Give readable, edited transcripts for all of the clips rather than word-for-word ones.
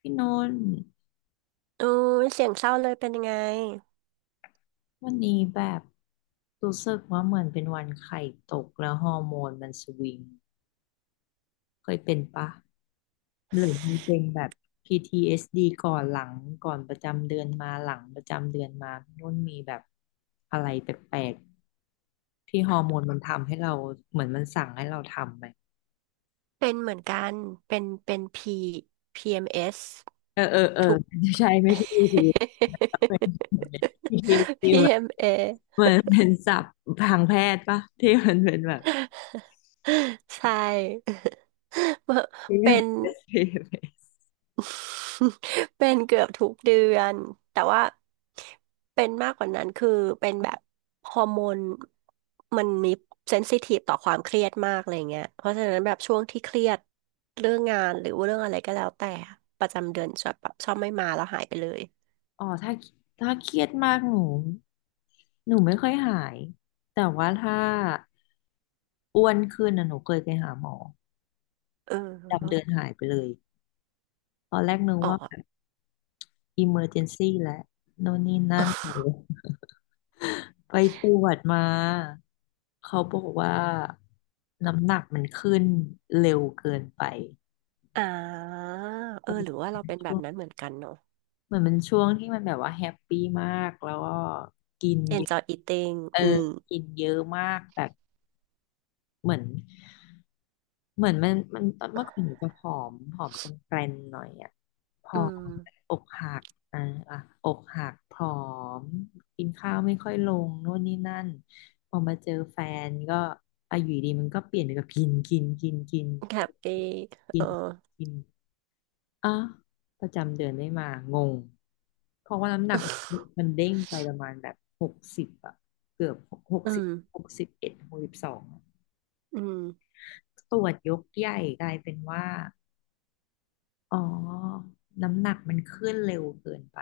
พี่นนท์โอ้ยเสียงเศร้าเลยเป็นยังไงวันนี้แบบรู้สึกว่าเหมือนเป็นวันไข่ตกแล้วฮอร์โมนมันสวิงเคยเป็นปะหรือมีเป็นแบบ PTSD ก่อนหลังก่อนประจำเดือนมาหลังประจำเดือนมาพี่นุ่นมีแบบอะไรแปลกๆที่ฮอร์โมนมันทำให้เราเหมือนมันสั่งให้เราทำไหมเป็นเหมือนกันเป็น P PMS เออเออเออทุก ใช่ไม่ใช่ PTSD เอส ดีเหมือน PMA เหมือนเป็นศัพท์ทางแพทย์ปะที่มันเป็นแบบ ใช่ เป็น PTSD เป็นเกือบทุกเดือนแต่ว่าเป็นมากกว่านั้นคือเป็นแบบฮอร์โมนมันมีเซนซิทีฟต่อความเครียดมากอะไรเงี้ยเพราะฉะนั้นแบบช่วงที่เครียดเรื่องงานหรือว่าเรื่องอะไรก็แล้วแต่ประจำเดือนชอบแบบชอบไม่มาแล้วหายไปเลยอ๋อถ้าเครียดมากหนูไม่ค่อยหายแต่ว่าถ้าอ้วนขึ้นนะหนูเคยไปหาหมอเอดำเดินอหายไปเลยตอนแรกนึกอ๋ว่าอ แบบอิเมอร์เจนซี่แหละโน่นนี่นั่น ไปตรวจมาเขาบอกว่าน้ำหนักมันขึ้นเร็วเกินไปอ่าเออหแตรือว่าเรา่เป็นแบช่บวงนั้นเหมือนกันเนาะ เหมือนมันช่วงที่มันแบบว่าแฮปปี้มากแล้วก็กินเยอะ enjoy eating เอออืมกินเยอะมากแบบเหมือน มันตอนเมื่อก่อนหนูจะผอมผอมกลมแกลนหน่อยอ่ะผออืม มอกหักอ่าอ่ะอกหักผอมกินข้าวไม่ค่อยลงโน่นนี่นั่นพอมาเจอแฟนก็อายุดีมันก็เปลี่ยนไปกับกินกินกินกิน happy กิเออ นกินอ่ะประจำเดือนไม่มางงเพราะว่าน้ำหนักมันเด้งไปประมาณแบบหกสิบอ่ะเกือบหก อืสิบม6162อืมตรวจยกใหญ่กลายเป็นว่า อ๋อน้ำหนักมันขึ้นเร็วเกินไป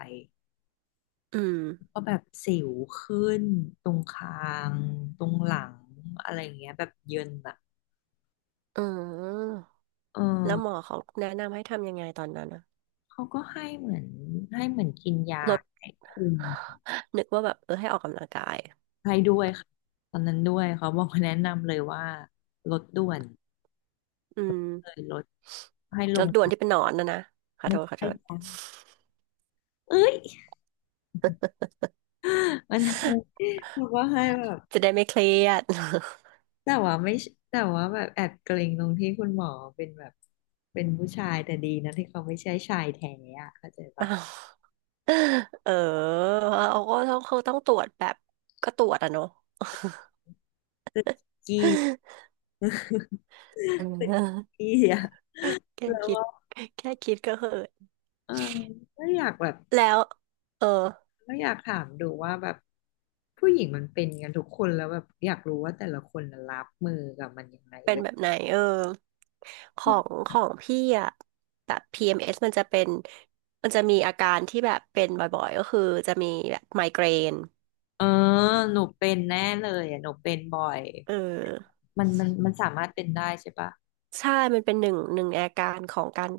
อืม ก็แบบสิวขึ้นตรงคางตรงหลังอะไรอย่างเงี้ยแบบเยินอะอืมเออแล้วหมอเขาแนะนำให้ทำยังไงตอนนั้นอะเขาก็ให้เหมือนให้เหมือนกินยาลดให้คุมนึกว่าแบบเออให้ออกกำลังกายให้ด้วยค่ะตอนนั้นด้วยเขาบอกแนะนำเลยว่าลดด่วนอืมเลยลดให้ลแลงดด่วนที่เป็นหนอนนะนะขอโทไม่ษขอใช่โทษจ้ะเอ้ย มันให้ บอกว่าให้แบบ จะได้ไม่เครียด แต่ว่าไม่ใช่แต่ว่าแบบแอบเกรงตรงที่คุณหมอเป็นแบบเป็นผู้ชายแต่ดีนะที่เขาไม่ใช่ชายแท้อะเข้าใจอ้าปะวเออเขาต้องตรวจแบบก็ตรวจอะเนาะ ตึกกี้ เอ ตึกอกี้อะแค่แล้วคิดว่าแค่คิดก็เหอะเออก็อยากแบบแล้วเออ ก็อยากถามดูว่าแบบผู้หญิงมันเป็นกันทุกคนแล้วแบบอยากรู้ว่าแต่ละคนน่ะรับมือกับมันยังไงเป็นเว้ยแบบไหนเออของพี่อะแบบ PMS มเอสมันจะเป็นมันจะมีอาการที่แบบเป็นบ่อยๆก็คือจะมีแบบไมเกรนเออหนูเป็นแน่เลยอะหนูเป็นบ่อยเออมันสามารถเป็นได้ใช่ปะใช่มันเป็นหนึ่งในอาการของการ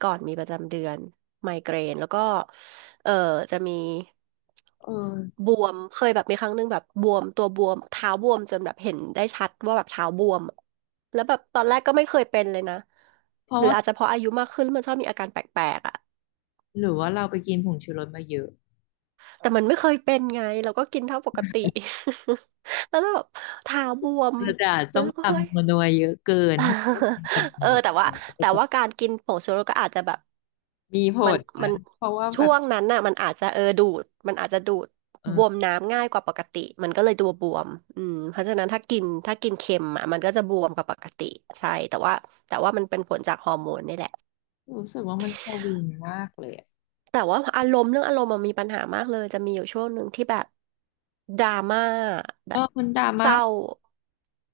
ก่อนมีประจำเดือนไมเกรนแล้วก็เออจะมีเออบวมเคยแบบมีครั้งหนึ่งแบบบวมตัวบวมเท้าบวมจนแบบเห็นได้ชัดว่าแบบเท้าบวมอะแล้วแบบตอนแรกก็ไม่เคยเป็นเลยนะเพหราะรือว่าอาจจะเพราะอายุมากขึ้นมันชอบมีอาการแปลกๆอ่ะ หรือว่าเราไปกินผงชูรสมาเยอะ แต่มันไม่เคยเป็นไงเราก็กินเท่าปกติ แล้วแบบเท้าบวมเรือจะแล้ส้วมเราตก็เฮ้ย ำนัวๆเยอะเกินเพราะว่าเป็นจังห เออวะแต่ว่าเนี่ยก็แต่จะว่าการกินผงชูรสก็อาจจะแบบมีผมันลนะมันเพราะว่าแบช่บวงนั้นน่ะมันอาจจะเออดูดมันอาจจะดูดเอบอวมน้ำง่ายกว่าปกติมันก็เลยตัวบวมอืมเพราะฉะนั้นถ้ากินเค็มอ่ะมันก็จะบวมกว่าปกติใช่แต่ว่าแต่ว่ามันเป็นผลจากฮอร์โมนนี่แหละ รู้สึกว่ามันาวินมากเลยอะแต่ว่าอารมณ์เรื่องอารมณ์มันมีปัญหามากเลยจะมีอยู่ช่วงหนึ่งที่แบบดราม่าแบเออบมันดราเศม่าร้า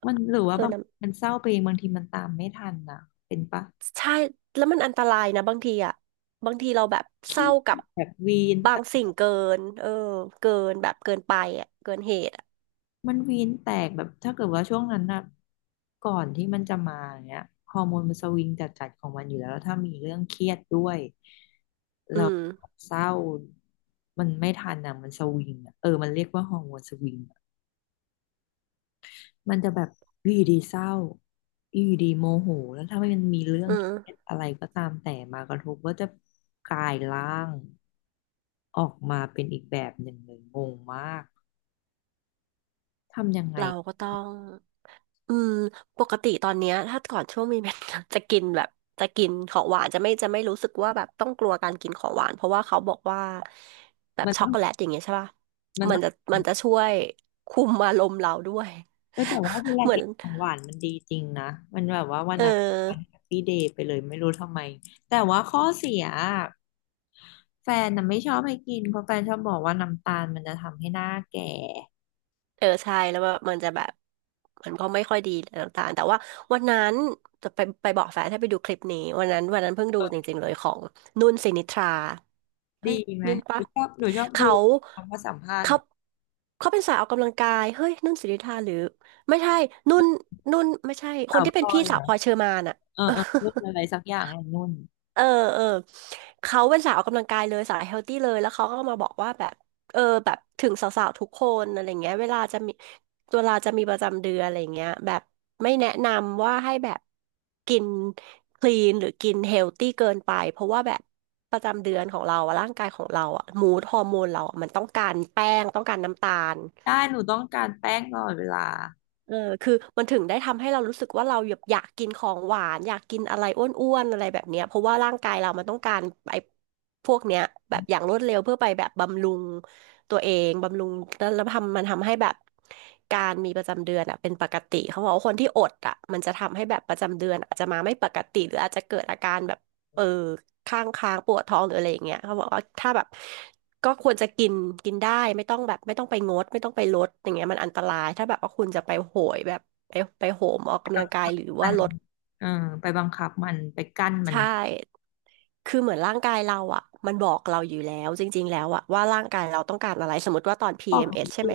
มันหรือเอว่าอบางนะมันเศร้าไปเองบางทีมันตามไม่ทันนะเป็นปะใช่แล้วมันอันตรายนะบางทีอ่ะบางทีเราแบบเคเศรียร้ากับดแบบวีน บางสิ่งเกินเออเกินแบบเกินไปอ่ะเกินเหตุอ่ะมันวีนแตกแบบถ้าเกิดว่าช่วงนั้นนะก่อนที่มันจะมาอย่างเงี้ยฮอร์โมนมันสวิงจัดๆของมันอยู่แล้วแล้วถ้ามีเรื่องเครียดด้วยอืเรามเศร้ามันไม่ทันอ่ะมันสวิงอะเออมันเรียกว่าฮอร์โมนสวิงอะมันจะแบบอยู่ดีๆเศร้าอยู่ดีๆโมโหแล้วถ้ามันมีเรื่องอืเครียดมอะไรก็ตามแต่มากระทบก็จะกลายร่างออกมาเป็นอีกแบบหนึ่งเลยงงมากทำยังไงเราก็ต้อง อืมปกติตอนเนี้ยถ้าก่อนช่วงมีเมน จะกินแบบจะกินของหวานจะไม่รู้สึกว่าแบบต้องกลัวการกินของหวานเพราะว่าเขาบอกว่าแบบมันช็อต้กองโกแลตอย่างเงี้ยใช่ป่ะมันมันต้อง จะมันจะช่วยคุมอารมณ์เราด้วย เออแต่ว่าเว ลาเหมือกินนของหวานมันดีจริงนะมันแบบว่าวันเออนั้นวันแฮปปี้เดย์ไปเลยไม่รู้ทำไมแต่ว่าข้อเสียอะแฟนน่ะไม่ชอบให้กินเพราะแฟนชอบบอกว่าน้ำตาลมันจะทำให้หน้าแก่เออใช่แล้วแบบมันจะแบบมันก็ไม่ค่อยดีต่างๆแต่ว่าวันนั้นจะไปบอกแฟนให้ไปดูคลิปนี้วันนั้นวันนั้นเพิ่งดูจริงๆเลยของนุ่นสินิทรา เฮ้ดียไหมนุ่นหปะนูชอบหนูชอบดูเขาคำว่าสัมภาษณ์เหเขามือนเขาเป็นสายออกกำลังกายเฮ้ยนุ่นสิริธาหรือไม่ใช่นุ่นนุ่นไม่ใช่คสานวที่พเป็ลนอพี่ยเหสารวอพลอยเชอร์มานอะ เออ เออพูดอะไรสักอย่างไอ้นุ่นเออเออเขาเป็นสาวออกกำลังกายเลยสายเฮลตี้เลยแล้วเขาก็มาบอกว่าแบบเออแบบถึงสาวๆทุกคนอะไรเงี้ยเวลาจะมีประจำเดือนอะไรเงี้ยแบบไม่แนะนำว่าให้แบบกินคลีนหรือกินเฮลตี้เกินไปเพราะว่าแบบประจำเดือนของเราอะร่างกายของเราอะมูดฮอร์โมนเราอะมันต้องการแป้งต้องการน้ำตาล ได้หนูต้องการแป้งตลอดเวลาเออคือมันถึงได้ทำให้เรารู้สึกว่าเราอยากอยากกินของหวานอยากกินอะไรอ้วนๆอะไรแบบเนี้ยเพราะว่าร่างกายเรามันต้องการไอ้พวกเนี้ยแบบอย่างรวดเร็วเพื่อไปแบบบำรุงตัวเองบำรุงแล้วแล้วทำมันทำให้แบบการมีประจำเดือนอ่ะเป็นปกติเขาบอกว่าคนที่อดอ่ะมันจะทำให้แบบประจำเดือนอาจจะมาไม่ปกติหรืออาจจะเกิดอาการแบบเออข้างค้างปวดท้องหรืออะไรอย่างเงี้ยเขาบอกว่าถ้าแบบ ก็ควรจะกินกินได้ไม่ต้องแบบไม่ต้องไปงดไม่ต้องไปลดอย่างเงี้ยมันอันตรายถ้าแบบว่าคุณจะไปโหยแบบไปไปโหมออกไปกำบัลังงคับกายหรือมัว่านลดเออไปบังคับมันไปกั้นมันใช่คือเหมือนร่างกายเราอ่ะมันบอกเราอยู่แล้วจริงๆแล้วอ่ะว่าร่างกายเราต้องการอะไรสมมติว่าตอน บอกจ PMS ใช่ริ ไหม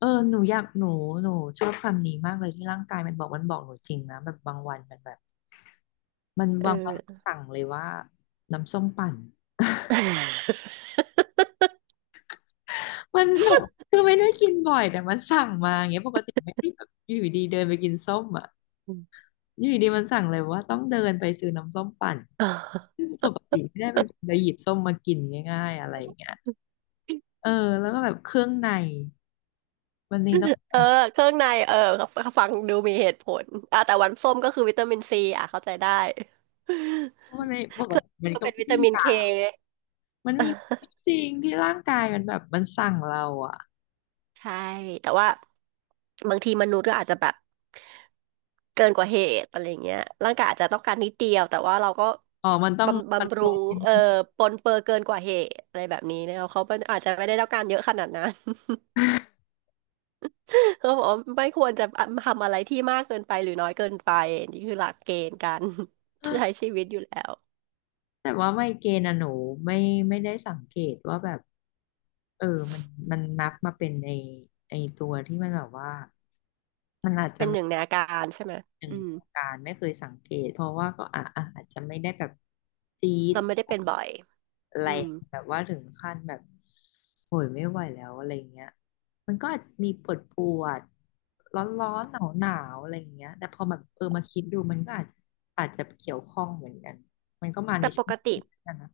เออหนูอยากหนูหนูชอบคำนี้มากเลยที่ร่างกายมันบอกมันบอกหนูจริงนะแบบบางวันมันแบบมันเอบางวันอ สั่งเลยว่าน้ำส้มปั่นมันแบบคือไม่ได้กินบ่อยแต่มันสั่งมาอย่างเงี้ยปกติไม่ได้แบบอยู่ดีๆเดินไปกินส้มอ่ะอยู่ดีๆมันสั่งเลยว่าต้องเดินไปซื้อน้ำส้มปั่นซึ่งปกติไม่ได้เป็นคนไปหยิบส้มมากินง่ายๆอะไรอย่างเงี้ยเออแล้วก็แบบเครื่องในวันนี้ต้อ เอองเครื่องในเออฟังดูมีเหตุผลอ่ะแต่วันส้มก็คือวิตามินซีอ่ะเข้าใจได้ มันไม่ป กเครื่องติในมันก็ก็เป็นไม่วิได้ตามิอนยาเค กมันมี จริงที่ร่างกายมันแบบมันสั่งเราอ่ะ ใช่แต่ว่าบางทีมนุษย์ก็อาจจะแบบเกินกว่าเหตุอะไรเงี้ยร่างกายอาจจะต้องการนิดเดียวแต่ว่าเราก็อ๋อ มันต้องบำคอนบำโทรรุลงนิดนึง ปรนเปื้อเกินกว่าเหตุอะไรแบบนี้นะเขาเป็นอาจจะไม่ได้ต้องการเยอะขนาดนั้น เขาบอกว่าไม่ควรจะทำอะไรที่มากเกินไปหรือน้อยเกินไปนี่คือหลักเกณฑ์การ ใช้ ชีวิตอยู่แล้วแต่ว่าไมเกรนอะหนูไม่ไม่ได้สังเกตว่าแบบเออ มันนับมาเป็นไอตัวที่มันแบบว่ามันอาจจะ เป็นหนึ่งในอาการใช่ไหมหนึ่อืงมวงการไม่เคยสังเกตเพราะว่าก็อ่ะอะอาจจะไม่ได้แบบจี๊ดเราไม่ได้เป็นบ่อยแรอืงมแบบว่าถึงขั้นแบบโหยไม่ไหวแล้วอะไรเงี้ยมันก็อาจมีปวดปวดร้อนร้อนหนาวหนาวๆอะไรเงี้ยแต่พอแบบเออมาคิดดูมันก็อาจจะอาจจะเกี่ยวข้องเหมือนกันมันก็มาในแต่ปช่วงกติ ที่นั่นนะ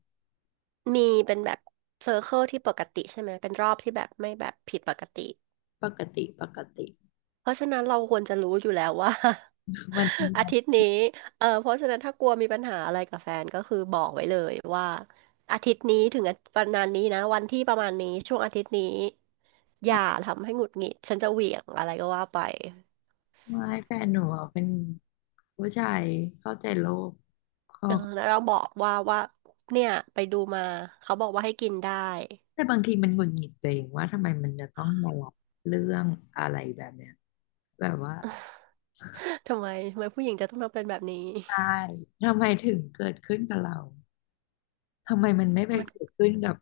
มีเป็นแบบเซอร์เคิลที่ปกติใช่ไหมเป็นรอบที่แบบไม่แบบผิดปกติปกติปกติ เพราะฉะนั้นเราควรจะรู้อยู่แล้วว่า มัน ร้อาอนทิตย์นี้เออเพราะฉะนั้นถ้ากลัวมีปัญหาอะไรกับแฟนก็คือบอกไว้เลยว่าอาทิตย์นี้ถึงประมาณนี้นะวันที่ประมาณนี้ช่วงอาทิตย์นี้อมาย่าทำให้หงุดหงิดฉันจะเหวี่ยงอะไรก็ว่าไปไม่แฟนหนูอะเป็นผู้ชายเข้าใจโลกก็ เออแล้วเราบอกว่าเนี่ยไปดูมาเขาบอกว่าให้กินได้ แต่บางทีมันหงุดหงิดตัวเองว่าทำไมมันจะต้องมารับเรื่องอะไรแบบเนี้ยแบบว่า ทำไมทำไมผู้หญิงจะต้องทำเป็นแบบนี้ใช่ทำไมถึงเกิดขึ้นกับเราทำไมมันไม่ไปมัน เกิดขึ้นกับ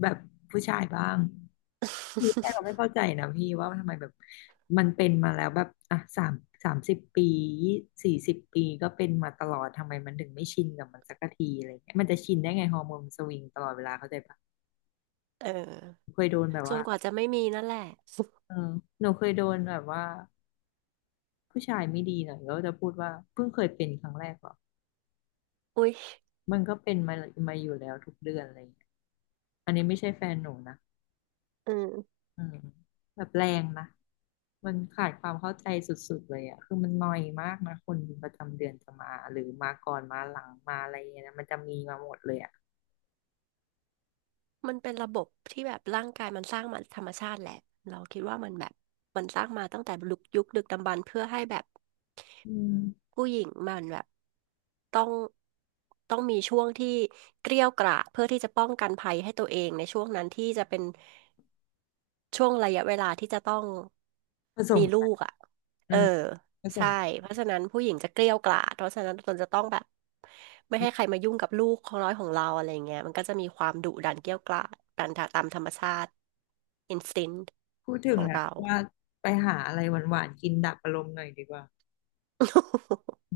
แบบผู้ชายบ้างคือแค่เราไม่ เข้าใจนะพี่ว่าทำไมแบบมันเป็นมาแล้วแบบอ่ะ30 ปี40 ปีก็เป็นมาตลอดทำไมมันถึงไม่ชินกับมันสักทีอะไรเงี้ยมันจะชินได้ไงฮอร์โมนสวิงตลอดเวลาเข้าใจปะเออเคยโดนแบบจนว่ากว่าจะไม่มีนั่นแหละเออหนูเคยโดนแบบว่า ผู้ชายไม่ดีหน่อยก็จะพูดว่าเพิ่งเคยเป็นครั้งแรกเหรออุ๊ยมันก็เป็นมาอยู่แล้วทุกเดือนอะไรอย่างเงี้ยอันนี้ไม่ใช่แฟนหนูนะอืมอืมแบบแรงนะมันขาดความเข้าใจสุดๆเลยอะคือมันนอยมากนะคนประจำเดือนจะมาหรือมาก่อนมาหลังมาอะไรอย่างเงี้ยนะมันจะมีมาหมดเลยอะมันเป็นระบบที่แบบร่างกายมันสร้างมาธรรมชาติแหละเราคิดว่ามันแบบมันสร้างมาตั้งแต่ยุคดึกดำบรรพ์เพื่อให้แบบอืมผู้หญิงมันแบบต้องต้องมีช่วงที่เกรี้ยวกราดเพื่อที่จะป้องกันภัยให้ตัวเองในช่วงนั้นที่จะเป็น ช่วงระยะเวลาที่จะต้องผสมีมลูกันกอ่ะ อืเออมผสใช่มเพราะฉะนั้นผู้หญิงจะเกรี้ยวกล่อมเพราะฉะนั้นตนจะต้องแบบไม่ให้ใครมายุ่งกับลูกของน้อยของเราอะไรเงี้ยมันก็จะมีความดุดันเกรี้ยวกล่อมดันตามธรรมชาติ instinct พูดถึขงองแล้วเรา ว่าไปหาอะไรหวานๆกินดับอารมณ์หน่อยดีกว่า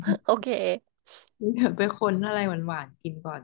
โอเค เดี๋ยวไปค้นอะไรหวานๆกินก่อน